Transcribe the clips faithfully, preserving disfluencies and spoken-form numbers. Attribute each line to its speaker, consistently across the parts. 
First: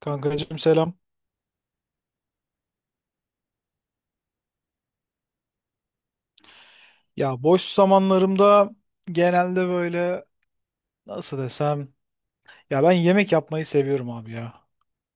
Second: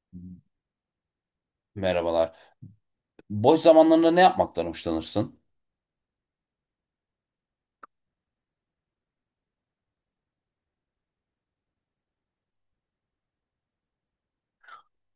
Speaker 1: Kankacığım selam.
Speaker 2: Merhabalar. Boş zamanlarında ne yapmaktan hoşlanırsın?
Speaker 1: Ya boş zamanlarımda genelde böyle nasıl desem ya ben yemek yapmayı seviyorum abi ya.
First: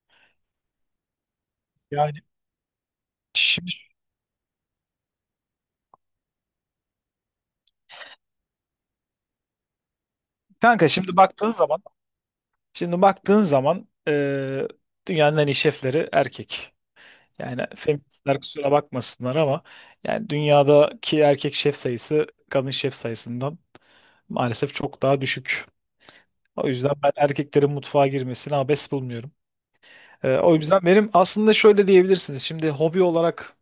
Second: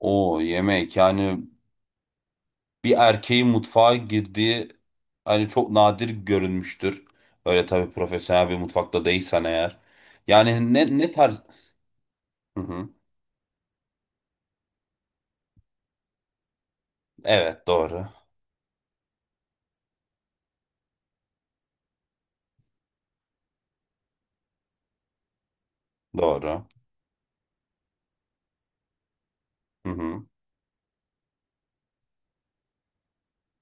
Speaker 2: O yemek yani
Speaker 1: Yani
Speaker 2: bir erkeğin
Speaker 1: şimdi
Speaker 2: mutfağa girdiği hani çok nadir görünmüştür. Öyle tabii profesyonel bir mutfakta değilsen eğer. Yani
Speaker 1: kanka
Speaker 2: ne ne
Speaker 1: şimdi
Speaker 2: tarz?
Speaker 1: baktığın zaman
Speaker 2: Hı hı.
Speaker 1: şimdi baktığın zaman eee, dünyanın en iyi şefleri erkek. Yani
Speaker 2: Evet doğru.
Speaker 1: feministler kusura bakmasınlar ama yani dünyadaki erkek şef sayısı kadın şef sayısından maalesef çok daha düşük.
Speaker 2: Doğru.
Speaker 1: O yüzden ben erkeklerin mutfağa girmesini abes bulmuyorum.
Speaker 2: Hı hı.
Speaker 1: Eee, o yüzden benim aslında şöyle diyebilirsiniz. Şimdi hobi olarak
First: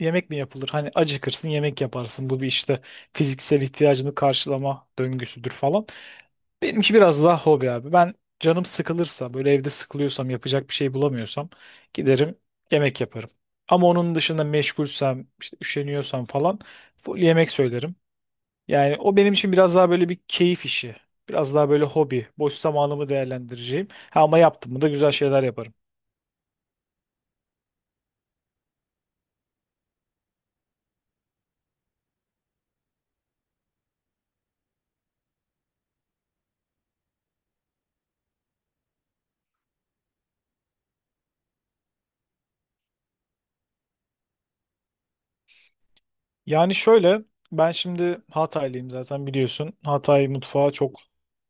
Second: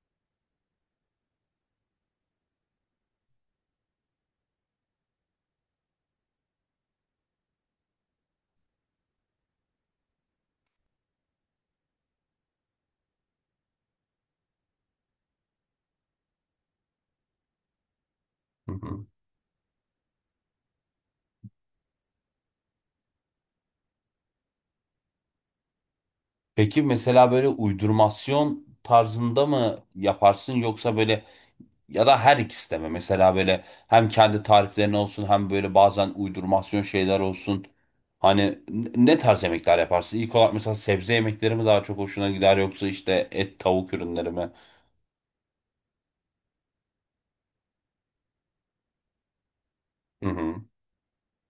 Speaker 1: yemek mi yapılır? Hani acıkırsın yemek yaparsın. Bu bir işte fiziksel ihtiyacını karşılama döngüsüdür falan. Benimki biraz daha hobi abi. Ben canım sıkılırsa böyle evde sıkılıyorsam yapacak bir şey bulamıyorsam giderim yemek yaparım. Ama onun dışında meşgulsem işte üşeniyorsam falan full yemek söylerim.
Speaker 2: Hı
Speaker 1: Yani
Speaker 2: hı.
Speaker 1: o benim için biraz daha böyle bir keyif işi. Biraz daha böyle hobi. Boş zamanımı değerlendireceğim. Ha, ama yaptım mı da güzel şeyler yaparım.
Speaker 2: Peki mesela böyle uydurmasyon tarzında mı yaparsın yoksa böyle, ya da her ikisi de mi? Mesela böyle hem kendi tariflerin olsun hem böyle bazen uydurmasyon şeyler olsun. Hani n- ne tarz yemekler yaparsın? İlk olarak mesela sebze yemekleri mi daha çok hoşuna gider yoksa işte et tavuk ürünleri mi?
Speaker 1: Yani şöyle ben şimdi Hataylıyım zaten biliyorsun.
Speaker 2: Hı
Speaker 1: Hatay
Speaker 2: hı.
Speaker 1: mutfağı çok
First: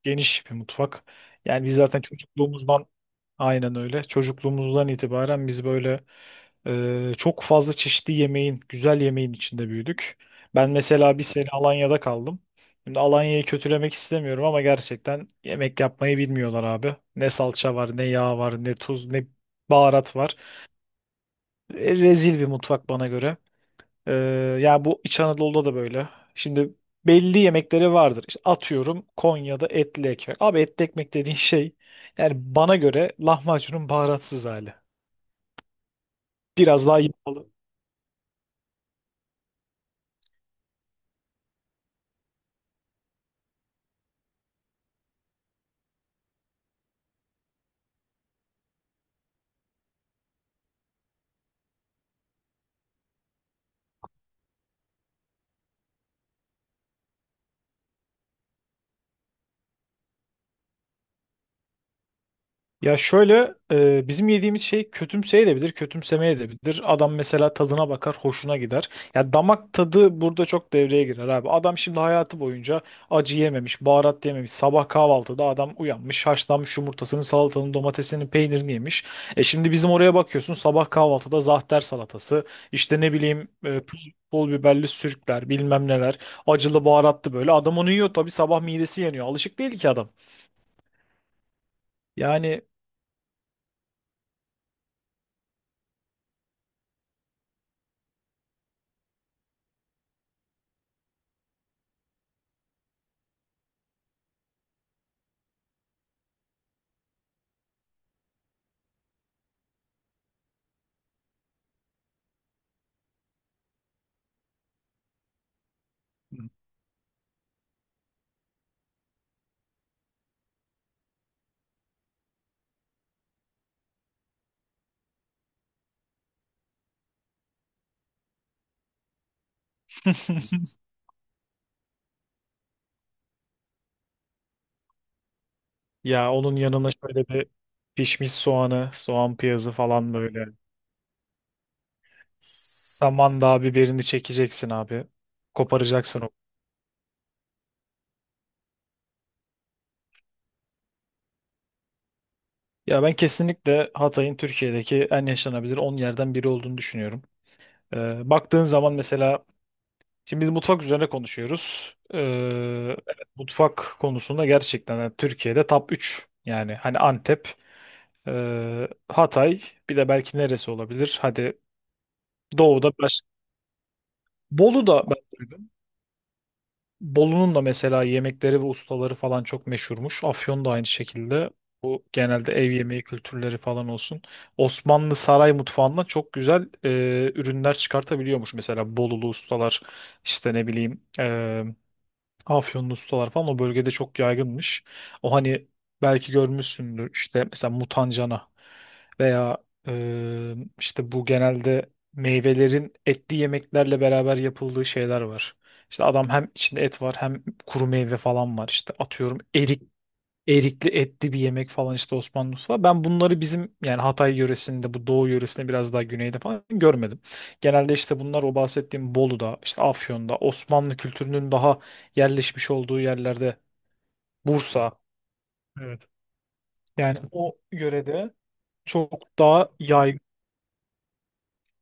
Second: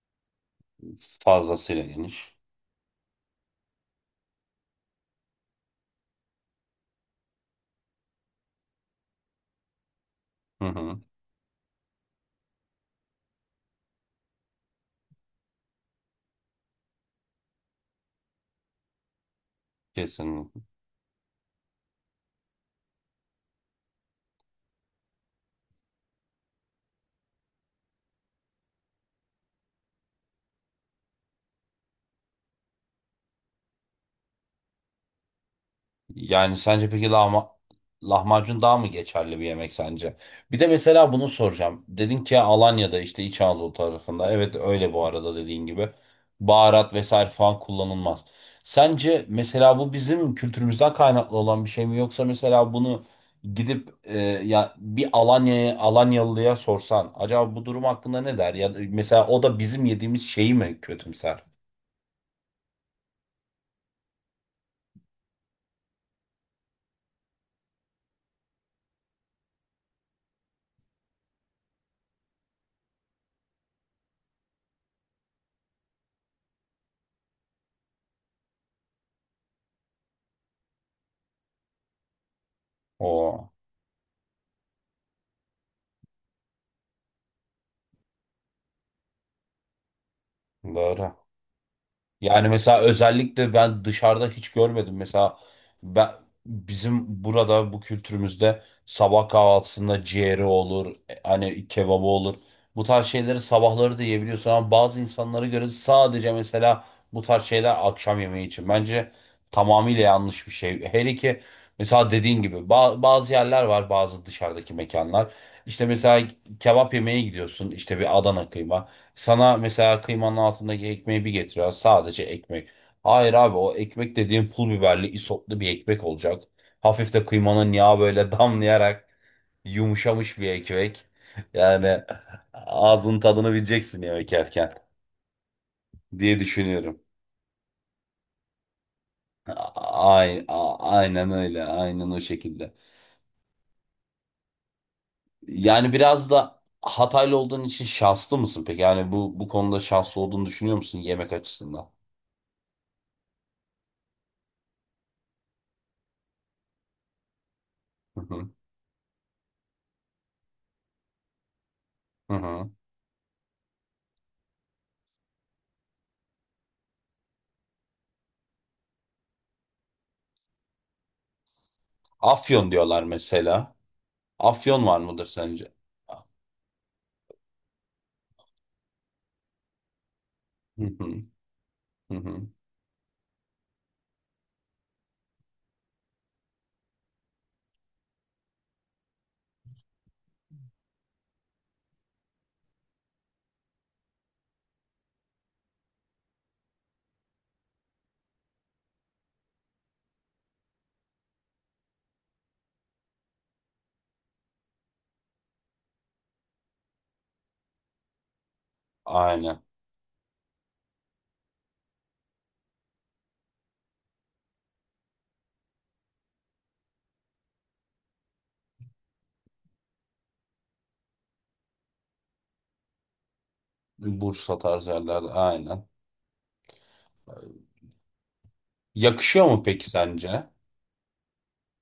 Speaker 1: geniş bir mutfak. Yani biz
Speaker 2: Fazlasıyla
Speaker 1: zaten
Speaker 2: geniş.
Speaker 1: çocukluğumuzdan aynen öyle. Çocukluğumuzdan itibaren biz böyle e, çok fazla çeşitli yemeğin, güzel yemeğin içinde büyüdük.
Speaker 2: Hı
Speaker 1: Ben
Speaker 2: hı.
Speaker 1: mesela bir sene Alanya'da kaldım. Şimdi Alanya'yı kötülemek istemiyorum ama gerçekten yemek yapmayı bilmiyorlar abi. Ne salça var, ne yağ var, ne tuz, ne baharat var.
Speaker 2: Kesinlikle.
Speaker 1: E, rezil bir mutfak bana göre. Ee, yani bu İç Anadolu'da da böyle. Şimdi belli yemekleri vardır. İşte atıyorum Konya'da etli ekmek. Abi etli ekmek dediğin şey yani bana göre lahmacunun baharatsız hali.
Speaker 2: Yani
Speaker 1: Biraz
Speaker 2: sence
Speaker 1: daha
Speaker 2: peki
Speaker 1: yağlı.
Speaker 2: lahma, lahmacun daha mı geçerli bir yemek sence? Bir de mesela bunu soracağım. Dedin ki Alanya'da işte İç Anadolu tarafında. Evet öyle bu arada dediğin gibi. Baharat vesaire falan kullanılmaz. Sence mesela bu bizim kültürümüzden kaynaklı olan bir şey mi yoksa mesela bunu gidip e, ya bir Alanya'ya Alanyalıya sorsan acaba bu durum hakkında ne der? Ya da mesela o da bizim yediğimiz şeyi mi kötümser?
Speaker 1: Ya şöyle e, bizim yediğimiz şey kötümseyebilir, kötümsemeyebilir. Adam mesela tadına bakar, hoşuna gider. Ya damak tadı burada çok devreye girer abi. Adam şimdi hayatı boyunca acı yememiş, baharat yememiş. Sabah kahvaltıda adam uyanmış, haşlanmış yumurtasını, salatanın, domatesinin, peynirini yemiş. E şimdi bizim oraya bakıyorsun sabah kahvaltıda zahter salatası, işte ne bileyim
Speaker 2: Oo,
Speaker 1: e, pul, pul biberli sürükler, bilmem neler, acılı baharatlı böyle. Adam onu yiyor tabii sabah midesi yanıyor. Alışık değil ki adam.
Speaker 2: doğru. Yani
Speaker 1: Yani
Speaker 2: mesela özellikle ben dışarıda hiç görmedim. Mesela ben, bizim burada bu kültürümüzde sabah kahvaltısında ciğeri olur, e, hani kebabı olur. Bu tarz şeyleri sabahları da yiyebiliyorsun ama bazı insanlara göre sadece mesela bu tarz şeyler akşam yemeği için. Bence tamamıyla yanlış bir şey. Hele ki mesela dediğin gibi ba- bazı yerler var, bazı dışarıdaki mekanlar. İşte mesela kebap yemeye gidiyorsun, işte bir Adana kıyma. Sana mesela kıymanın altındaki ekmeği bir getiriyor. Sadece ekmek. Hayır abi, o ekmek dediğin pul biberli isotlu bir ekmek olacak. Hafif de kıymanın yağı böyle damlayarak yumuşamış bir ekmek. Yani ağzın tadını bileceksin yemek yerken
Speaker 1: ya
Speaker 2: diye
Speaker 1: onun yanına
Speaker 2: düşünüyorum.
Speaker 1: şöyle bir pişmiş soğanı, soğan piyazı falan
Speaker 2: Ay,
Speaker 1: böyle.
Speaker 2: a- aynen öyle. Aynen o şekilde.
Speaker 1: Samandağ biberini çekeceksin abi.
Speaker 2: Yani
Speaker 1: Koparacaksın
Speaker 2: biraz
Speaker 1: o.
Speaker 2: da Hataylı olduğun için şanslı mısın peki? Yani bu bu konuda şanslı olduğunu düşünüyor musun yemek açısından?
Speaker 1: Ya ben kesinlikle Hatay'ın Türkiye'deki en yaşanabilir on yerden biri olduğunu düşünüyorum.
Speaker 2: Hı
Speaker 1: Ee,
Speaker 2: hı.
Speaker 1: baktığın zaman mesela şimdi biz mutfak üzerine konuşuyoruz. Ee,
Speaker 2: Hı hı.
Speaker 1: evet, mutfak konusunda gerçekten yani Türkiye'de top üç. Yani hani Antep, e, Hatay, bir de belki neresi olabilir? Hadi
Speaker 2: Afyon
Speaker 1: Doğu'da
Speaker 2: diyorlar
Speaker 1: baş...
Speaker 2: mesela. Afyon
Speaker 1: Bolu
Speaker 2: var
Speaker 1: da ben
Speaker 2: mıdır
Speaker 1: duydum.
Speaker 2: sence?
Speaker 1: Bolu'nun da mesela yemekleri ve ustaları falan çok meşhurmuş. Afyon da
Speaker 2: Hı
Speaker 1: aynı
Speaker 2: hı,
Speaker 1: şekilde. Bu
Speaker 2: hı hı.
Speaker 1: genelde ev yemeği kültürleri falan olsun. Osmanlı saray mutfağından çok güzel e, ürünler çıkartabiliyormuş. Mesela Bolulu ustalar işte ne bileyim e, Afyonlu ustalar falan o bölgede çok yaygınmış. O hani belki görmüşsündür işte mesela mutancana veya e, işte bu genelde meyvelerin etli yemeklerle beraber yapıldığı şeyler var. İşte adam hem içinde et var hem kuru meyve falan var. İşte atıyorum
Speaker 2: Aynen.
Speaker 1: erik erikli etli bir yemek falan işte Osmanlı mutfağı. Ben bunları bizim yani Hatay yöresinde, bu Doğu yöresinde, biraz daha güneyde falan görmedim. Genelde işte bunlar o bahsettiğim Bolu'da, işte Afyon'da, Osmanlı kültürünün daha yerleşmiş olduğu yerlerde.
Speaker 2: Bursa tarzı
Speaker 1: Bursa.
Speaker 2: yerlerde aynen.
Speaker 1: Evet. Yani o yörede çok
Speaker 2: Yakışıyor mu
Speaker 1: daha
Speaker 2: peki
Speaker 1: yay
Speaker 2: sence?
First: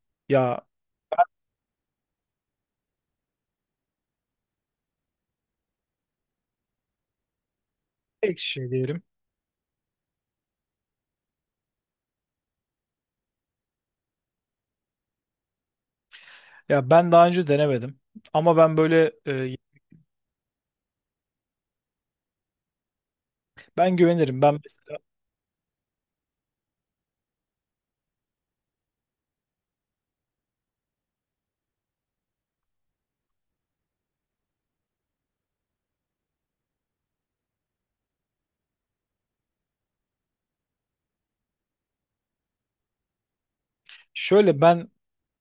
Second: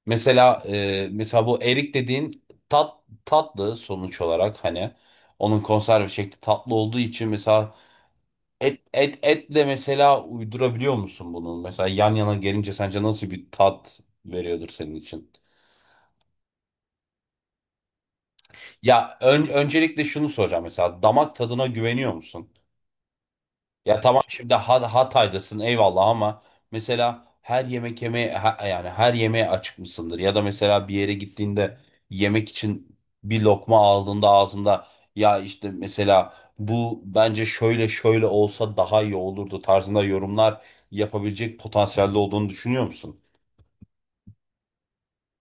Speaker 2: Mesela
Speaker 1: ya
Speaker 2: e, mesela bu erik dediğin tat tatlı sonuç olarak, hani onun konserve şekli tatlı olduğu için, mesela
Speaker 1: tek şey
Speaker 2: et
Speaker 1: diyelim.
Speaker 2: et etle mesela uydurabiliyor musun bunu? Mesela yan yana gelince sence nasıl bir tat veriyordur senin için?
Speaker 1: Ya ben daha önce denemedim ama ben böyle
Speaker 2: Ya ön-
Speaker 1: e,
Speaker 2: öncelikle şunu soracağım: mesela damak tadına güveniyor musun?
Speaker 1: ben
Speaker 2: Ya tamam,
Speaker 1: güvenirim.
Speaker 2: şimdi
Speaker 1: Ben
Speaker 2: Ha-
Speaker 1: mesela
Speaker 2: Hatay'dasın eyvallah ama mesela her yemek yemeye ha- yani her yemeğe açık mısındır? Ya da mesela bir yere gittiğinde yemek için bir lokma aldığında ağzında, ya işte mesela bu bence şöyle şöyle olsa daha iyi olurdu tarzında yorumlar yapabilecek potansiyelde olduğunu düşünüyor musun?
Speaker 1: şöyle ben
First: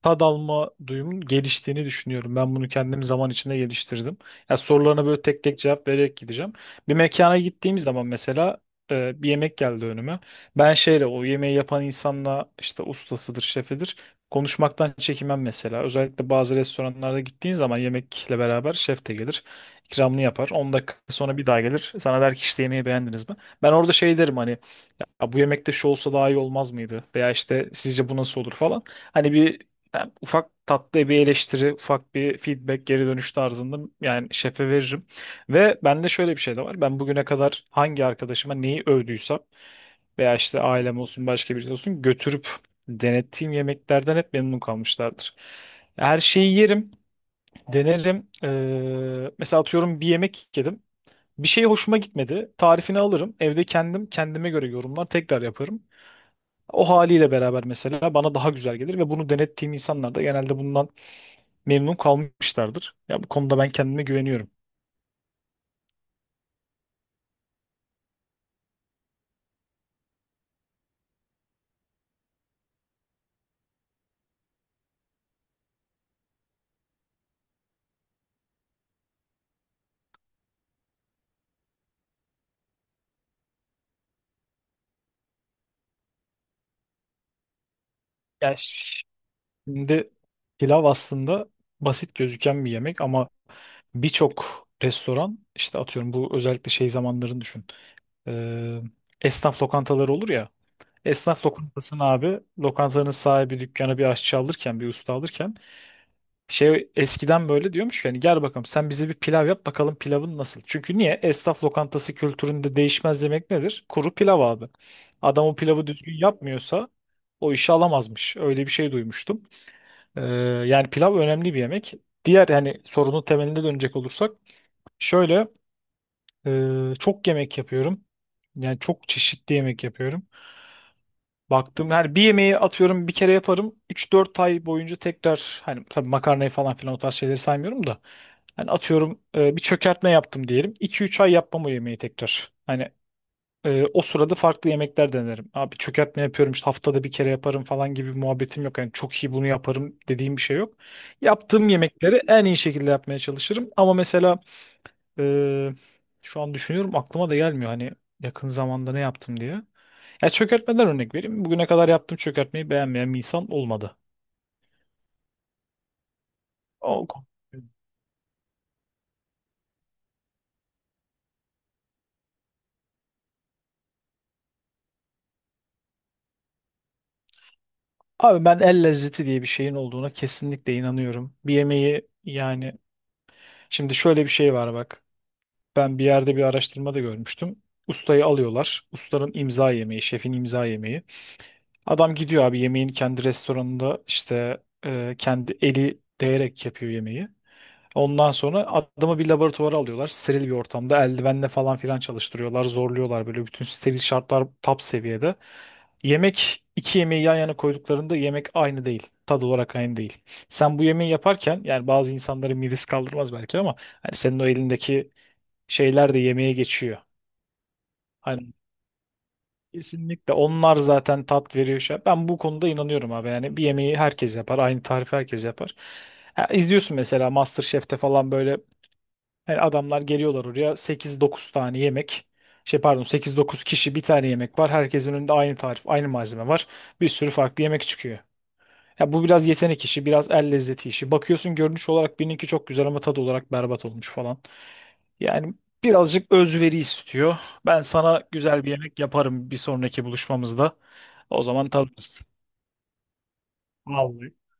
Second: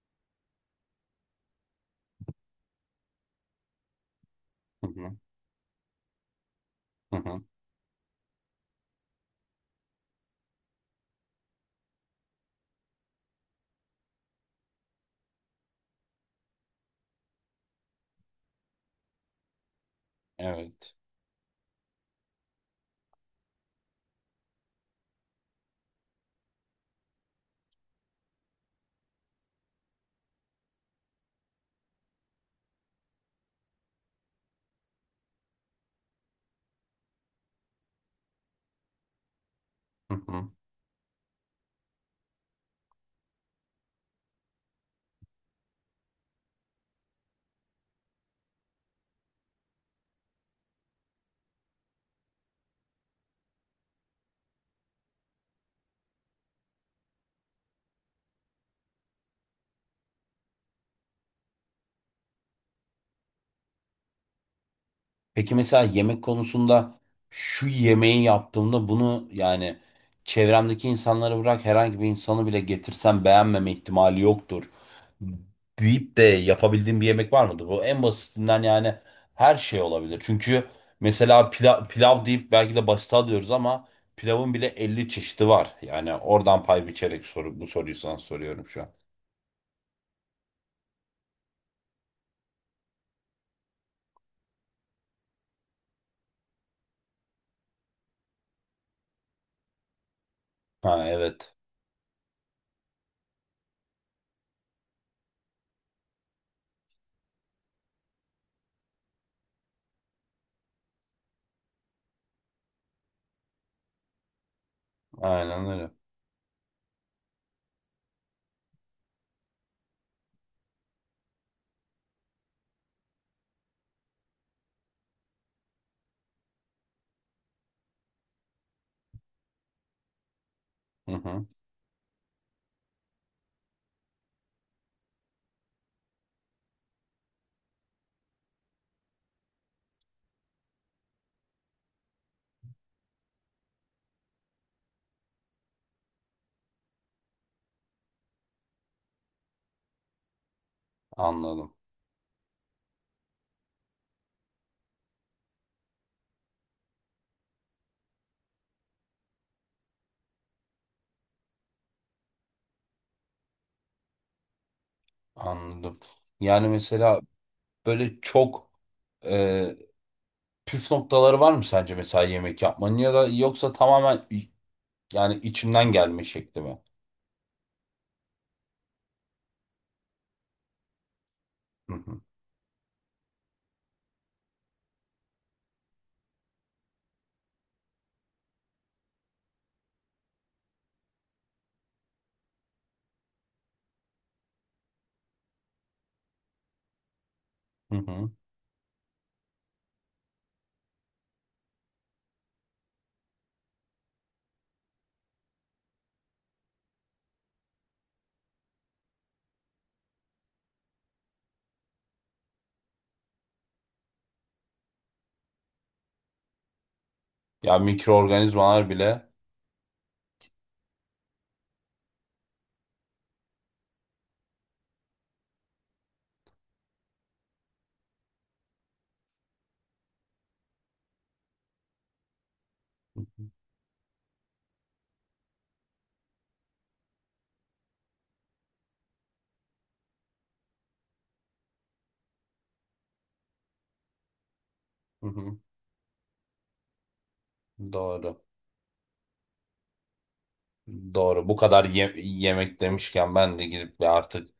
Speaker 1: tad alma duyumun geliştiğini düşünüyorum. Ben bunu kendim zaman içinde geliştirdim. Ya
Speaker 2: Hı
Speaker 1: sorularına
Speaker 2: hı,
Speaker 1: böyle tek tek cevap vererek gideceğim. Bir
Speaker 2: hı
Speaker 1: mekana
Speaker 2: hı,
Speaker 1: gittiğim zaman mesela e, bir yemek geldi önüme. Ben şeyle o yemeği yapan insanla, işte ustasıdır, şefidir, konuşmaktan çekinmem mesela. Özellikle bazı restoranlarda gittiğin zaman yemekle beraber şef de gelir. İkramını yapar. On
Speaker 2: evet.
Speaker 1: dakika sonra bir daha gelir. Sana der ki işte yemeği beğendiniz mi? Ben orada şey derim hani ya bu yemekte şu olsa daha iyi olmaz mıydı? Veya işte sizce bu nasıl olur falan. Hani bir ben ufak tatlı bir eleştiri, ufak bir feedback, geri dönüş tarzında yani şefe veririm. Ve bende şöyle bir şey de var. Ben bugüne kadar hangi arkadaşıma neyi övdüysem
Speaker 2: Hı
Speaker 1: veya
Speaker 2: hı.
Speaker 1: işte ailem olsun başka birisi olsun götürüp denettiğim yemeklerden hep memnun kalmışlardır. Her şeyi yerim, denerim. Ee, mesela atıyorum bir yemek yedim. Bir şey hoşuma gitmedi. Tarifini alırım. Evde kendim kendime göre yorumlar tekrar yaparım. O haliyle beraber mesela bana daha güzel gelir ve bunu denettiğim insanlar da genelde bundan memnun kalmışlardır. Ya bu konuda ben kendime güveniyorum.
Speaker 2: Peki mesela yemek konusunda şu yemeği yaptığımda bunu, yani çevremdeki insanları bırak, herhangi bir insanı bile getirsem beğenmeme ihtimali yoktur deyip de yapabildiğim bir yemek var mıdır? Bu en basitinden, yani her şey olabilir. Çünkü mesela pilav, pilav deyip belki de basit alıyoruz ama pilavın bile elli çeşidi var. Yani oradan pay biçerek soru, bu soruyu sana
Speaker 1: Yani
Speaker 2: soruyorum şu an.
Speaker 1: şimdi pilav aslında basit gözüken bir yemek ama birçok restoran işte atıyorum bu özellikle şey zamanlarını düşün. Ee, esnaf lokantaları olur ya.
Speaker 2: Ha
Speaker 1: Esnaf
Speaker 2: evet.
Speaker 1: lokantasını, abi lokantanın sahibi dükkanı bir aşçı alırken, bir usta alırken, şey eskiden böyle diyormuş ki hani gel bakalım sen bize bir pilav yap bakalım pilavın nasıl. Çünkü niye? Esnaf lokantası kültüründe değişmez demek nedir? Kuru pilav abi. Adam o
Speaker 2: Aynen
Speaker 1: pilavı
Speaker 2: öyle.
Speaker 1: düzgün yapmıyorsa o işi alamazmış. Öyle bir şey duymuştum. Ee, yani pilav önemli bir yemek. Diğer yani sorunun temeline dönecek olursak şöyle e, çok yemek yapıyorum. Yani çok çeşitli yemek yapıyorum.
Speaker 2: Hı hı.
Speaker 1: Baktım yani bir yemeği atıyorum bir kere yaparım. Üç dört ay boyunca tekrar, hani tabii makarnayı falan filan o tarz şeyleri saymıyorum da. Hani atıyorum e, bir çökertme yaptım diyelim. iki üç ay yapmam o yemeği tekrar. Hani e, o sırada farklı yemekler denerim. Abi çökertme yapıyorum işte haftada bir kere yaparım falan gibi bir muhabbetim yok. Yani çok iyi bunu yaparım dediğim bir şey yok. Yaptığım
Speaker 2: Anladım.
Speaker 1: yemekleri en iyi şekilde yapmaya çalışırım. Ama mesela e, şu an düşünüyorum aklıma da gelmiyor hani yakın zamanda ne yaptım diye. Ya çökertmeden örnek vereyim. Bugüne kadar yaptığım çökertmeyi beğenmeyen bir insan olmadı.
Speaker 2: Anladım. Yani
Speaker 1: O
Speaker 2: mesela
Speaker 1: konu.
Speaker 2: böyle çok e, püf noktaları var mı sence mesela yemek yapmanın, ya da yoksa tamamen i- yani içinden gelme şekli mi?
Speaker 1: Abi ben el lezzeti diye bir şeyin olduğuna kesinlikle inanıyorum. Bir
Speaker 2: Hı
Speaker 1: yemeği
Speaker 2: hı.
Speaker 1: yani şimdi şöyle bir şey var bak. Ben bir yerde bir araştırmada görmüştüm. Ustayı alıyorlar. Ustanın imza yemeği, şefin imza yemeği. Adam gidiyor abi yemeğin kendi restoranında işte e, kendi eli değerek yapıyor yemeği.
Speaker 2: Hı hı.
Speaker 1: Ondan sonra adamı bir laboratuvara alıyorlar. Steril bir ortamda eldivenle falan filan çalıştırıyorlar. Zorluyorlar böyle bütün steril şartlar top seviyede. Yemek iki yemeği yan yana koyduklarında yemek aynı değil. Tad olarak aynı değil. Sen bu yemeği yaparken, yani bazı insanların midesi kaldırmaz belki ama hani senin o elindeki şeyler de yemeğe geçiyor.
Speaker 2: Ya
Speaker 1: Hani
Speaker 2: mikroorganizmalar bile.
Speaker 1: kesinlikle onlar zaten tat veriyor. şey- Ben bu konuda inanıyorum abi, yani bir yemeği herkes yapar. Aynı tarifi herkes yapar. Ya izliyorsun mesela MasterChef'te falan, böyle yani adamlar geliyorlar oraya sekiz dokuz tane yemek. Şey pardon,
Speaker 2: Hı
Speaker 1: sekiz
Speaker 2: hı.
Speaker 1: dokuz kişi bir tane yemek var. Herkesin önünde aynı tarif, aynı malzeme var. Bir sürü farklı yemek çıkıyor. Ya bu biraz yetenek işi, biraz el lezzeti işi. Bakıyorsun görünüş olarak birininki çok güzel ama tadı olarak berbat olmuş falan.
Speaker 2: Hı
Speaker 1: Yani
Speaker 2: hı.
Speaker 1: birazcık özveri istiyor. Ben sana
Speaker 2: Doğru.
Speaker 1: güzel bir yemek yaparım bir sonraki buluşmamızda. O
Speaker 2: Doğru. Bu
Speaker 1: zaman
Speaker 2: kadar ye-
Speaker 1: tadırız.
Speaker 2: yemek demişken ben de gidip bir
Speaker 1: Vallahi.
Speaker 2: artık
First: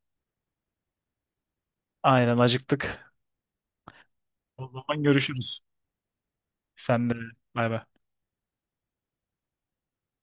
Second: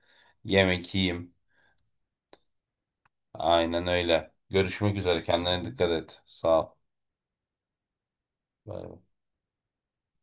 Speaker 2: yemek yiyeyim.
Speaker 1: Aynen acıktık.
Speaker 2: Aynen öyle.
Speaker 1: O
Speaker 2: Görüşmek
Speaker 1: zaman
Speaker 2: üzere.
Speaker 1: görüşürüz.
Speaker 2: Kendine dikkat et. Sağ ol.
Speaker 1: Sen de bay bay.
Speaker 2: Bay bay.